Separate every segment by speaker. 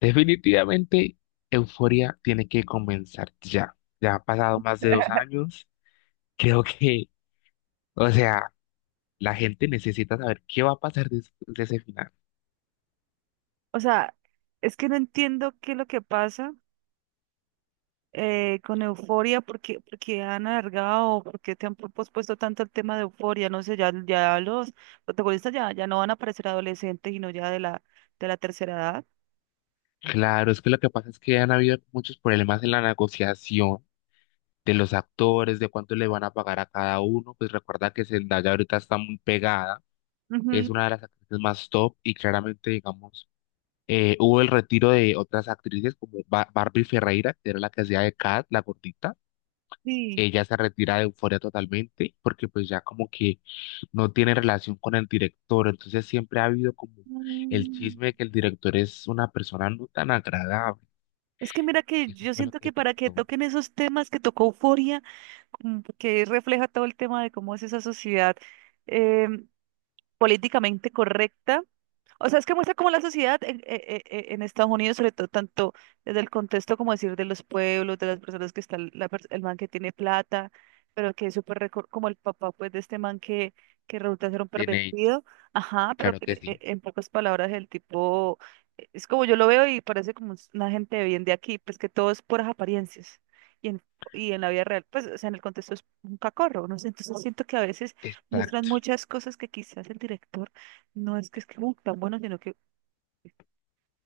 Speaker 1: Definitivamente, Euforia tiene que comenzar ya. Ya han pasado más de 2 años. Creo que, o sea, la gente necesita saber qué va a pasar de ese final.
Speaker 2: O sea, es que no entiendo qué es lo que pasa con Euforia, porque han alargado, porque te han pospuesto tanto el tema de Euforia. No sé, ya los protagonistas ya no van a parecer adolescentes, sino ya de la tercera edad.
Speaker 1: Claro, es que lo que pasa es que han habido muchos problemas en la negociación de los actores, de cuánto le van a pagar a cada uno. Pues recuerda que Zendaya ahorita está muy pegada. Es
Speaker 2: Ujú,
Speaker 1: una de las actrices más top y claramente, digamos, hubo el retiro de otras actrices como Barbie Ferreira, que era la que hacía de Kat, la gordita.
Speaker 2: sí.
Speaker 1: Ella se retira de Euforia totalmente porque pues ya como que no tiene relación con el director, entonces siempre ha habido como el
Speaker 2: Mm.
Speaker 1: chisme de que el director es una persona no tan agradable.
Speaker 2: Es que mira que
Speaker 1: Eso
Speaker 2: yo
Speaker 1: fue lo
Speaker 2: siento
Speaker 1: que
Speaker 2: que para que
Speaker 1: pasó
Speaker 2: toquen esos temas que tocó Euforia, que refleja todo el tema de cómo es esa sociedad, em, políticamente correcta. O sea, es que muestra cómo la sociedad en, e- e- e- en Estados Unidos, sobre todo tanto desde el contexto, como decir, de los pueblos, de las personas que están, el man que tiene plata, pero que es súper, como el papá, pues, de este man que resulta ser un
Speaker 1: de Nate,
Speaker 2: pervertido. Ajá, pero
Speaker 1: claro que sí,
Speaker 2: en pocas palabras el tipo, es como yo lo veo y parece como una gente bien de aquí, pues que todo es puras apariencias. Y en, y en la vida real, pues, o sea, en el contexto es un cacorro, ¿no? Entonces siento que a veces muestran
Speaker 1: exacto.
Speaker 2: muchas cosas que quizás el director no es que tan bueno, sino que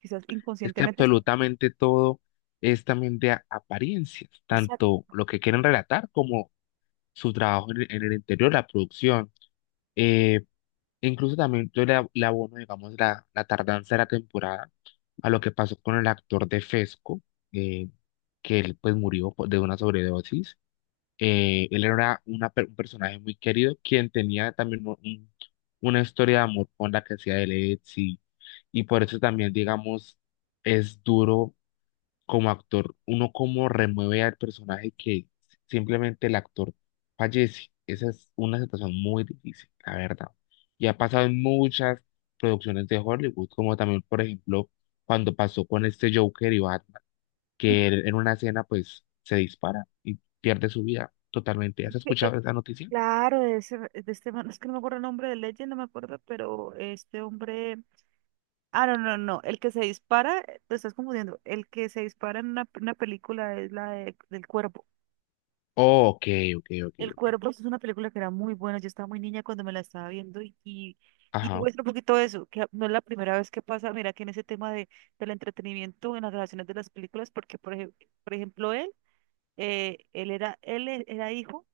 Speaker 2: quizás
Speaker 1: Es que
Speaker 2: inconscientemente está.
Speaker 1: absolutamente todo es también de apariencias,
Speaker 2: Exacto.
Speaker 1: tanto lo que quieren relatar como su trabajo en el interior, la producción. Eh, Incluso también yo le abono, digamos, la tardanza de la temporada a lo que pasó con el actor de Fesco, eh, que él pues murió de una sobredosis. Él era un personaje muy querido, quien tenía también una historia de amor con la que hacía de Lexi, y por eso también, digamos, es duro como actor, uno cómo remueve al personaje que simplemente el actor fallece. Esa es una situación muy difícil, la verdad. Y ha pasado en muchas producciones de Hollywood, como también, por ejemplo, cuando pasó con este Joker y Batman, que él en una escena pues se dispara y pierde su vida totalmente.
Speaker 2: Es
Speaker 1: ¿Has
Speaker 2: que es-
Speaker 1: escuchado esa noticia?
Speaker 2: claro, de, ese, de este man, es que no me acuerdo el nombre de Legend, no me acuerdo, pero este hombre. Ah, no, no, no, el que se dispara, te estás confundiendo. El que se dispara en una película es la del cuerpo.
Speaker 1: Oh, ok, ok, ok,
Speaker 2: El
Speaker 1: ok.
Speaker 2: cuerpo es una película que era muy buena, yo estaba muy niña cuando me la estaba viendo y
Speaker 1: Ajá.
Speaker 2: muestra un poquito de eso, que no es la primera vez que pasa, mira que en ese tema del entretenimiento, en las relaciones de las películas, porque por ejemplo, él. Él era, era hijo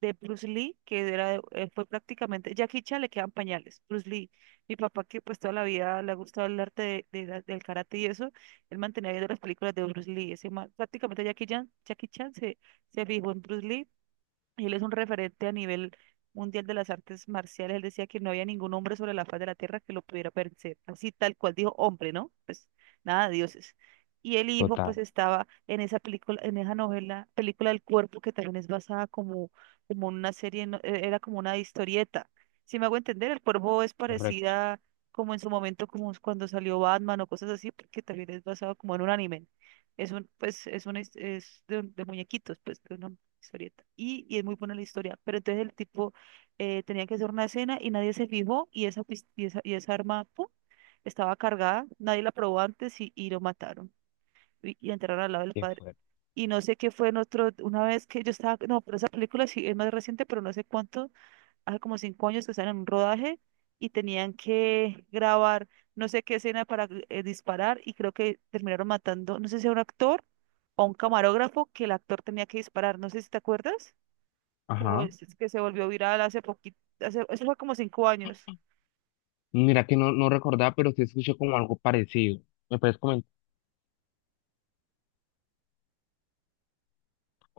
Speaker 2: de Bruce Lee, que era, fue prácticamente, Jackie Chan le quedan pañales, Bruce Lee. Mi papá, que pues toda la vida le ha gustado el arte de, del karate y eso, él mantenía viendo las películas de Bruce Lee. Ese man prácticamente Jackie Chan se fijó en Bruce Lee. Él es un referente a nivel mundial de las artes marciales. Él decía que no había ningún hombre sobre la faz de la tierra que lo pudiera vencer. Así tal cual dijo hombre, ¿no? Pues nada, dioses. Y el hijo
Speaker 1: Total,
Speaker 2: pues estaba en esa película, en esa novela, película del cuerpo, que también es basada como una serie, era como una historieta. Si me hago entender, el cuervo es
Speaker 1: correcto,
Speaker 2: parecida como en su momento, como es cuando salió Batman o cosas así, porque también es basado como en un anime. Es un, pues, es de de muñequitos, pues, de una historieta. Y es muy buena la historia. Pero entonces el tipo tenía que hacer una escena y nadie se fijó y esa, y esa, y esa arma, ¡pum!, estaba cargada, nadie la probó antes y lo mataron y enterraron al lado del
Speaker 1: qué
Speaker 2: padre.
Speaker 1: fuerte.
Speaker 2: Y no sé qué fue en otro, una vez que yo estaba, no, pero esa película sí es más reciente, pero no sé cuánto, hace como 5 años que están en un rodaje y tenían que grabar no sé qué escena para disparar y creo que terminaron matando, no sé si a un actor o a un camarógrafo que el actor tenía que disparar. No sé si te acuerdas que,
Speaker 1: Ajá.
Speaker 2: vol- que se volvió viral hace poquito, hace, eso fue como 5 años.
Speaker 1: Mira que no, no recordaba, pero sí escuché como algo parecido. ¿Me puedes comentar?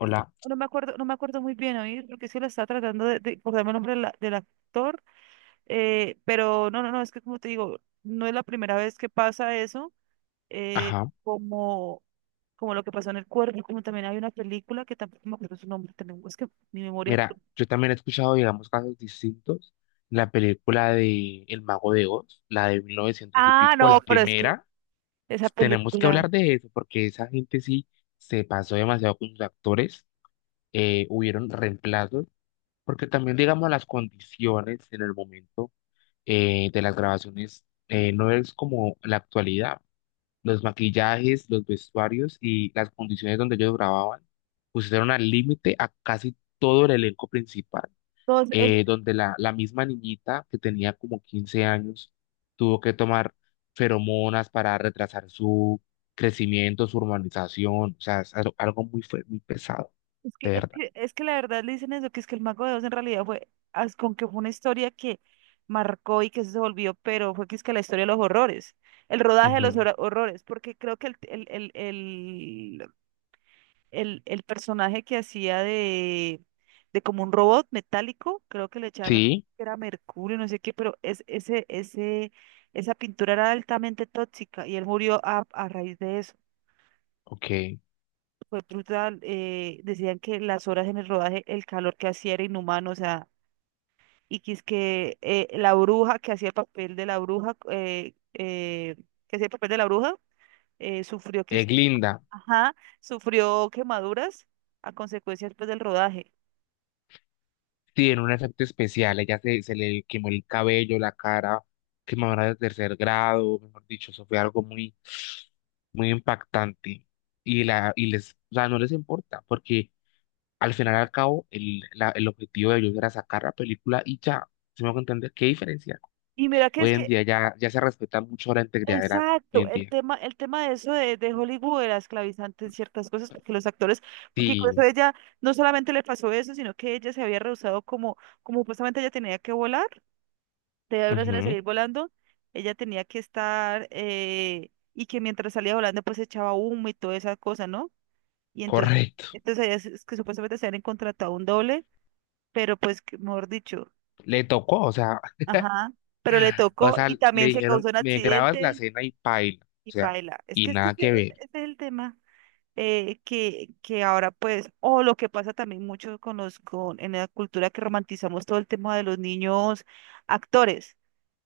Speaker 2: Es- No me acuerdo, muy bien, oí, porque sí la estaba tratando de acordarme el nombre de del actor. Pero no, no, no, es que como te digo, no es la primera vez que pasa eso. eh,
Speaker 1: Ajá.
Speaker 2: como, como, lo que pasó en el cuerpo, como también hay una película que tampoco me acuerdo su nombre, también, es que mi memoria...
Speaker 1: Mira, yo también he escuchado, digamos, casos distintos. La película de El Mago de Oz, la de 1900 y
Speaker 2: Ah,
Speaker 1: pico,
Speaker 2: no,
Speaker 1: la
Speaker 2: pero es que
Speaker 1: primera,
Speaker 2: esa
Speaker 1: tenemos que hablar
Speaker 2: película...
Speaker 1: de eso porque esa gente sí se pasó demasiado con sus actores. Hubieron reemplazos, porque también, digamos, las condiciones en el momento, de las grabaciones, no es como la actualidad. Los maquillajes, los vestuarios y las condiciones donde ellos grababan pusieron al límite a casi todo el elenco principal. Donde la misma niñita que tenía como 15 años tuvo que tomar feromonas para retrasar su crecimiento, su urbanización, o sea, es algo muy pesado,
Speaker 2: Es que,
Speaker 1: de
Speaker 2: es
Speaker 1: verdad.
Speaker 2: que, es que la verdad le dicen eso, que es que el Mago de Oz en realidad fue, con que fue una historia que marcó y que eso se volvió, pero fue que es que la historia de los horrores, el rodaje de los
Speaker 1: Ujú.
Speaker 2: horrores, porque creo que el personaje que hacía de, como un robot metálico, creo que le echaban,
Speaker 1: Sí,
Speaker 2: que era mercurio, no sé qué, pero esa pintura era altamente tóxica y él murió a raíz de eso.
Speaker 1: ok.
Speaker 2: Fue brutal. Decían que las horas en el rodaje, el calor que hacía era inhumano, o sea, y que es que la bruja que hacía el papel de la bruja, que hacía el papel de la bruja, eh, sufrió, quis-
Speaker 1: Glinda,
Speaker 2: ajá, sufrió quemaduras a consecuencias, pues, del rodaje.
Speaker 1: sí, en un efecto especial, ella se le quemó el cabello, la cara, quemadura de tercer grado, mejor dicho, eso fue algo muy, muy impactante. Y les, o sea, no les importa, porque al final y al cabo, el objetivo de ellos era sacar la película y ya, si me hago entender, ¿qué diferencia?
Speaker 2: Y mira que es
Speaker 1: Hoy en
Speaker 2: que,
Speaker 1: día ya, ya se respeta mucho la integridad de la, hoy
Speaker 2: exacto,
Speaker 1: en día.
Speaker 2: el tema de eso de Hollywood era esclavizante en ciertas cosas, porque los actores, porque incluso
Speaker 1: Sí,
Speaker 2: ella no solamente le pasó eso, sino que ella se había rehusado como, justamente ella tenía que volar, de una de
Speaker 1: ujú,
Speaker 2: salir volando. Ella tenía que estar, y que mientras salía volando pues echaba humo y toda esa cosa, ¿no? Y entonces,
Speaker 1: correcto.
Speaker 2: entonces ellas es que supuestamente se habían contratado un doble, pero pues, mejor dicho,
Speaker 1: Le tocó, o sea,
Speaker 2: ajá, pero le
Speaker 1: o
Speaker 2: tocó
Speaker 1: sea,
Speaker 2: y
Speaker 1: le
Speaker 2: también se
Speaker 1: dijeron,
Speaker 2: causó un
Speaker 1: me grabas la
Speaker 2: accidente
Speaker 1: escena y paila, o
Speaker 2: y
Speaker 1: sea,
Speaker 2: paila.
Speaker 1: y
Speaker 2: Es que
Speaker 1: nada
Speaker 2: ese,
Speaker 1: que ver.
Speaker 2: ese es el tema. Que ahora pues, o lo que pasa también mucho con los, con, en la cultura que romantizamos todo el tema de los niños actores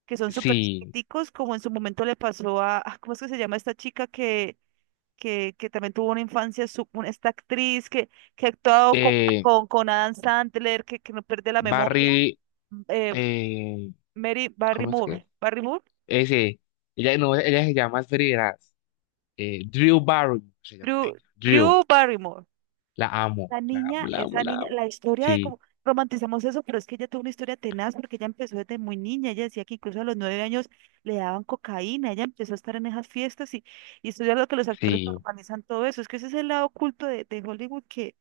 Speaker 2: que son súper
Speaker 1: Sí,
Speaker 2: chiquiticos, como en su momento le pasó a, ah, ¿cómo es que se llama esta chica que también tuvo una infancia, esta actriz que ha actuado
Speaker 1: eh,
Speaker 2: con Adam Sandler, que no pierde la memoria?
Speaker 1: Barry,
Speaker 2: eh,
Speaker 1: eh,
Speaker 2: Mary
Speaker 1: ¿cómo es que es?
Speaker 2: Barrymore, Barrymore.
Speaker 1: Ese, ella, no, ella se llama, es Drew Barry, se llama
Speaker 2: Drew,
Speaker 1: ella, Drew.
Speaker 2: Drew Barrymore.
Speaker 1: La amo,
Speaker 2: La
Speaker 1: la
Speaker 2: niña,
Speaker 1: amo, la amo,
Speaker 2: esa
Speaker 1: la
Speaker 2: niña,
Speaker 1: amo.
Speaker 2: la historia de
Speaker 1: Sí,
Speaker 2: cómo romantizamos eso, pero es que ella tuvo una historia tenaz porque ella empezó desde muy niña. Ella decía que incluso a los 9 años le daban cocaína. Ella empezó a estar en esas fiestas y estudiar lo que los actores
Speaker 1: sí,
Speaker 2: organizan todo eso. Es que ese es el lado oculto de Hollywood,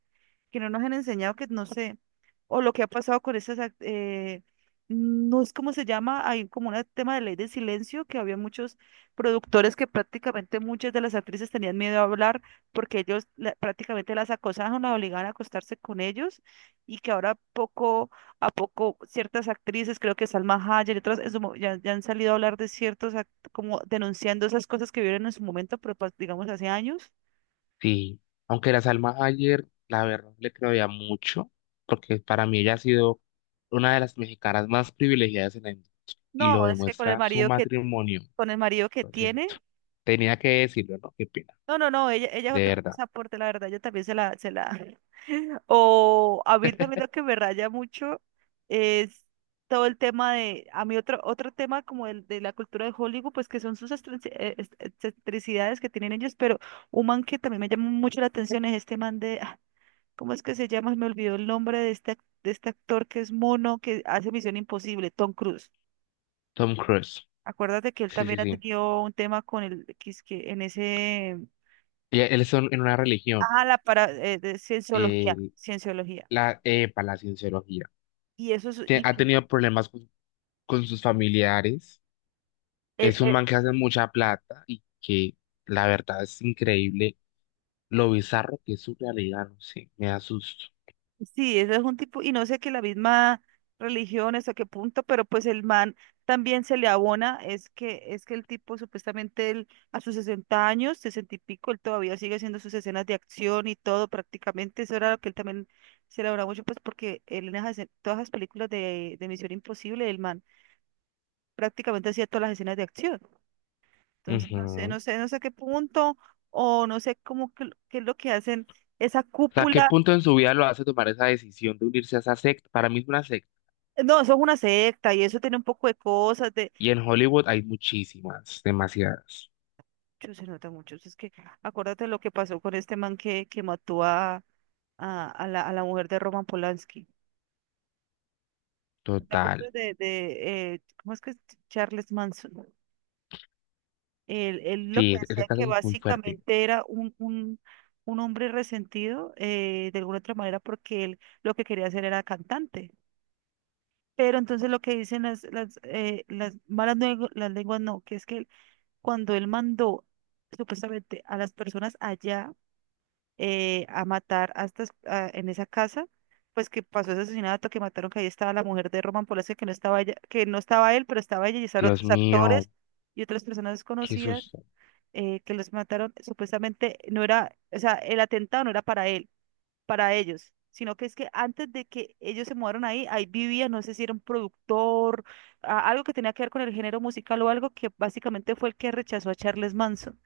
Speaker 2: que no nos han enseñado, que no sé, o lo que ha pasado con esas, no es como se llama, hay como un tema de ley del silencio, que había muchos productores que prácticamente muchas de las actrices tenían miedo a hablar porque ellos prácticamente las acosaban, las obligaban a acostarse con ellos, y que ahora poco a poco ciertas actrices, creo que Salma Hayek y otras, en su mo- ya, ya han salido a hablar de ciertos, como denunciando esas cosas que vieron en su momento, pero pues, digamos, hace años.
Speaker 1: sí. Aunque la Salma ayer, la verdad, le creía mucho, porque para mí ella ha sido una de las mexicanas más privilegiadas en la industria y
Speaker 2: No,
Speaker 1: lo
Speaker 2: es que con el
Speaker 1: demuestra su
Speaker 2: marido que
Speaker 1: matrimonio.
Speaker 2: con el marido que
Speaker 1: Lo
Speaker 2: tiene.
Speaker 1: siento. Tenía que decirlo, ¿no? Qué pena.
Speaker 2: No, no, no, ella es
Speaker 1: De
Speaker 2: otra
Speaker 1: verdad.
Speaker 2: cosa aporte, la verdad, yo también se la. O a mí también lo que me raya mucho es todo el tema de, a mí otro tema como el de la cultura de Hollywood, pues que son sus excentricidades que tienen ellos. Pero un man que también me llama mucho la atención es este man de, ah, ¿cómo es que se llama? Me olvidó el nombre de de este actor que es mono, que hace Misión Imposible, Tom Cruise.
Speaker 1: Tom Cruise.
Speaker 2: Acuérdate que él
Speaker 1: Sí, sí,
Speaker 2: también ha
Speaker 1: sí.
Speaker 2: tenido un tema con el, que es que en ese...
Speaker 1: Y él es en una religión.
Speaker 2: Ah, la para de cienciología,
Speaker 1: eh,
Speaker 2: cienciología.
Speaker 1: la, para la cienciología.
Speaker 2: Y eso es,
Speaker 1: Ha tenido problemas con sus familiares.
Speaker 2: eh,
Speaker 1: Es un
Speaker 2: eh,
Speaker 1: man que hace mucha plata y que la verdad es increíble lo bizarro que es su realidad, no sé, me asusto.
Speaker 2: sí, eso es un tipo, y no sé que la misma religión hasta qué punto, pero pues el man también se le abona, es que el tipo supuestamente él, a sus 60 años, 60 y pico, él todavía sigue haciendo sus escenas de acción y todo prácticamente. Eso era lo que él también se le abona mucho, pues porque él en esas, todas las películas de, Misión Imposible, el man prácticamente hacía todas las escenas de acción. Entonces, no sé,
Speaker 1: Ujú.
Speaker 2: no sé, no sé qué punto, o no sé cómo, qué, es lo que hacen esa
Speaker 1: O sea, ¿qué
Speaker 2: cúpula.
Speaker 1: punto en su vida lo hace tomar esa decisión de unirse a esa secta? Para mí es una secta.
Speaker 2: No, eso es una secta y eso tiene un poco de cosas de...
Speaker 1: Y en Hollywood hay muchísimas, demasiadas.
Speaker 2: Yo se nota mucho, es que acuérdate lo que pasó con este man que mató a la mujer de Roman Polanski. ¿Te
Speaker 1: Total.
Speaker 2: acuerdas de cómo es que es Charles Manson? Él lo
Speaker 1: Sí,
Speaker 2: que
Speaker 1: ese
Speaker 2: decía que
Speaker 1: caso es muy fuerte.
Speaker 2: básicamente era un, un hombre resentido, de alguna otra manera, porque él lo que quería hacer era cantante. Pero entonces lo que dicen las, las malas lengu- las lenguas no, que es que cuando él mandó supuestamente a las personas allá, a matar a en esa casa, pues que pasó ese asesinato, que mataron, que ahí estaba la mujer de Roman Polanski, que no estaba ella, que no estaba él, pero estaba ella y estaban
Speaker 1: Dios
Speaker 2: otros actores
Speaker 1: mío,
Speaker 2: y otras personas
Speaker 1: qué
Speaker 2: desconocidas,
Speaker 1: susto.
Speaker 2: que los mataron. Supuestamente no era, o sea, el atentado no era para él, para ellos, sino que es que antes de que ellos se mudaron ahí, ahí vivía, no sé si era un productor, algo que tenía que ver con el género musical o algo, que básicamente fue el que rechazó a Charles Manson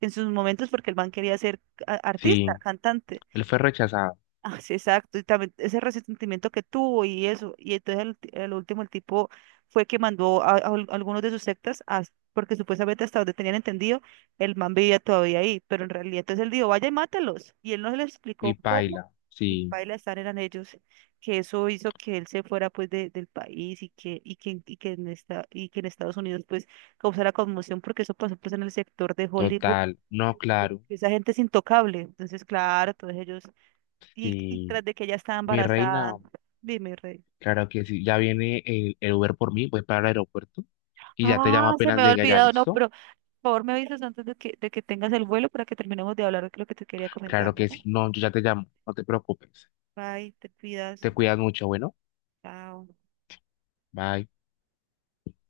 Speaker 2: en sus momentos porque el man quería ser artista,
Speaker 1: Sí,
Speaker 2: cantante.
Speaker 1: él fue rechazado
Speaker 2: Ah, sí, exacto, y también ese resentimiento que tuvo y eso. Y entonces el, el tipo fue que mandó a, algunos de sus sectas, porque supuestamente hasta donde tenían entendido, el man vivía todavía ahí, pero en realidad entonces él dijo, vaya y mátelos, y él no se le explicó
Speaker 1: y
Speaker 2: cómo,
Speaker 1: paila.
Speaker 2: y
Speaker 1: Sí,
Speaker 2: paila estar eran ellos, que eso hizo que él se fuera pues del país, y que, y que, y que en esta, y que en Estados Unidos pues causara conmoción, porque eso pasó pues en el sector de Hollywood,
Speaker 1: total. No,
Speaker 2: que
Speaker 1: claro.
Speaker 2: esa gente es intocable. Entonces claro, todos ellos,
Speaker 1: Sí,
Speaker 2: y tras de que ella estaba
Speaker 1: mi reina.
Speaker 2: embarazada. Dime, Rey.
Speaker 1: Claro que sí, ya viene el Uber por mí, voy para el aeropuerto y ya te llamo
Speaker 2: Ah, se me
Speaker 1: apenas
Speaker 2: ha
Speaker 1: llegue allá,
Speaker 2: olvidado, no,
Speaker 1: ¿listo?
Speaker 2: pero por favor me avisas antes de que tengas el vuelo para que terminemos de hablar de lo que te quería comentar,
Speaker 1: Claro
Speaker 2: ¿no?
Speaker 1: que sí, no, yo ya te llamo, no te preocupes.
Speaker 2: Bye, te cuidas.
Speaker 1: Te cuidas mucho, bueno,
Speaker 2: Chao.
Speaker 1: bye.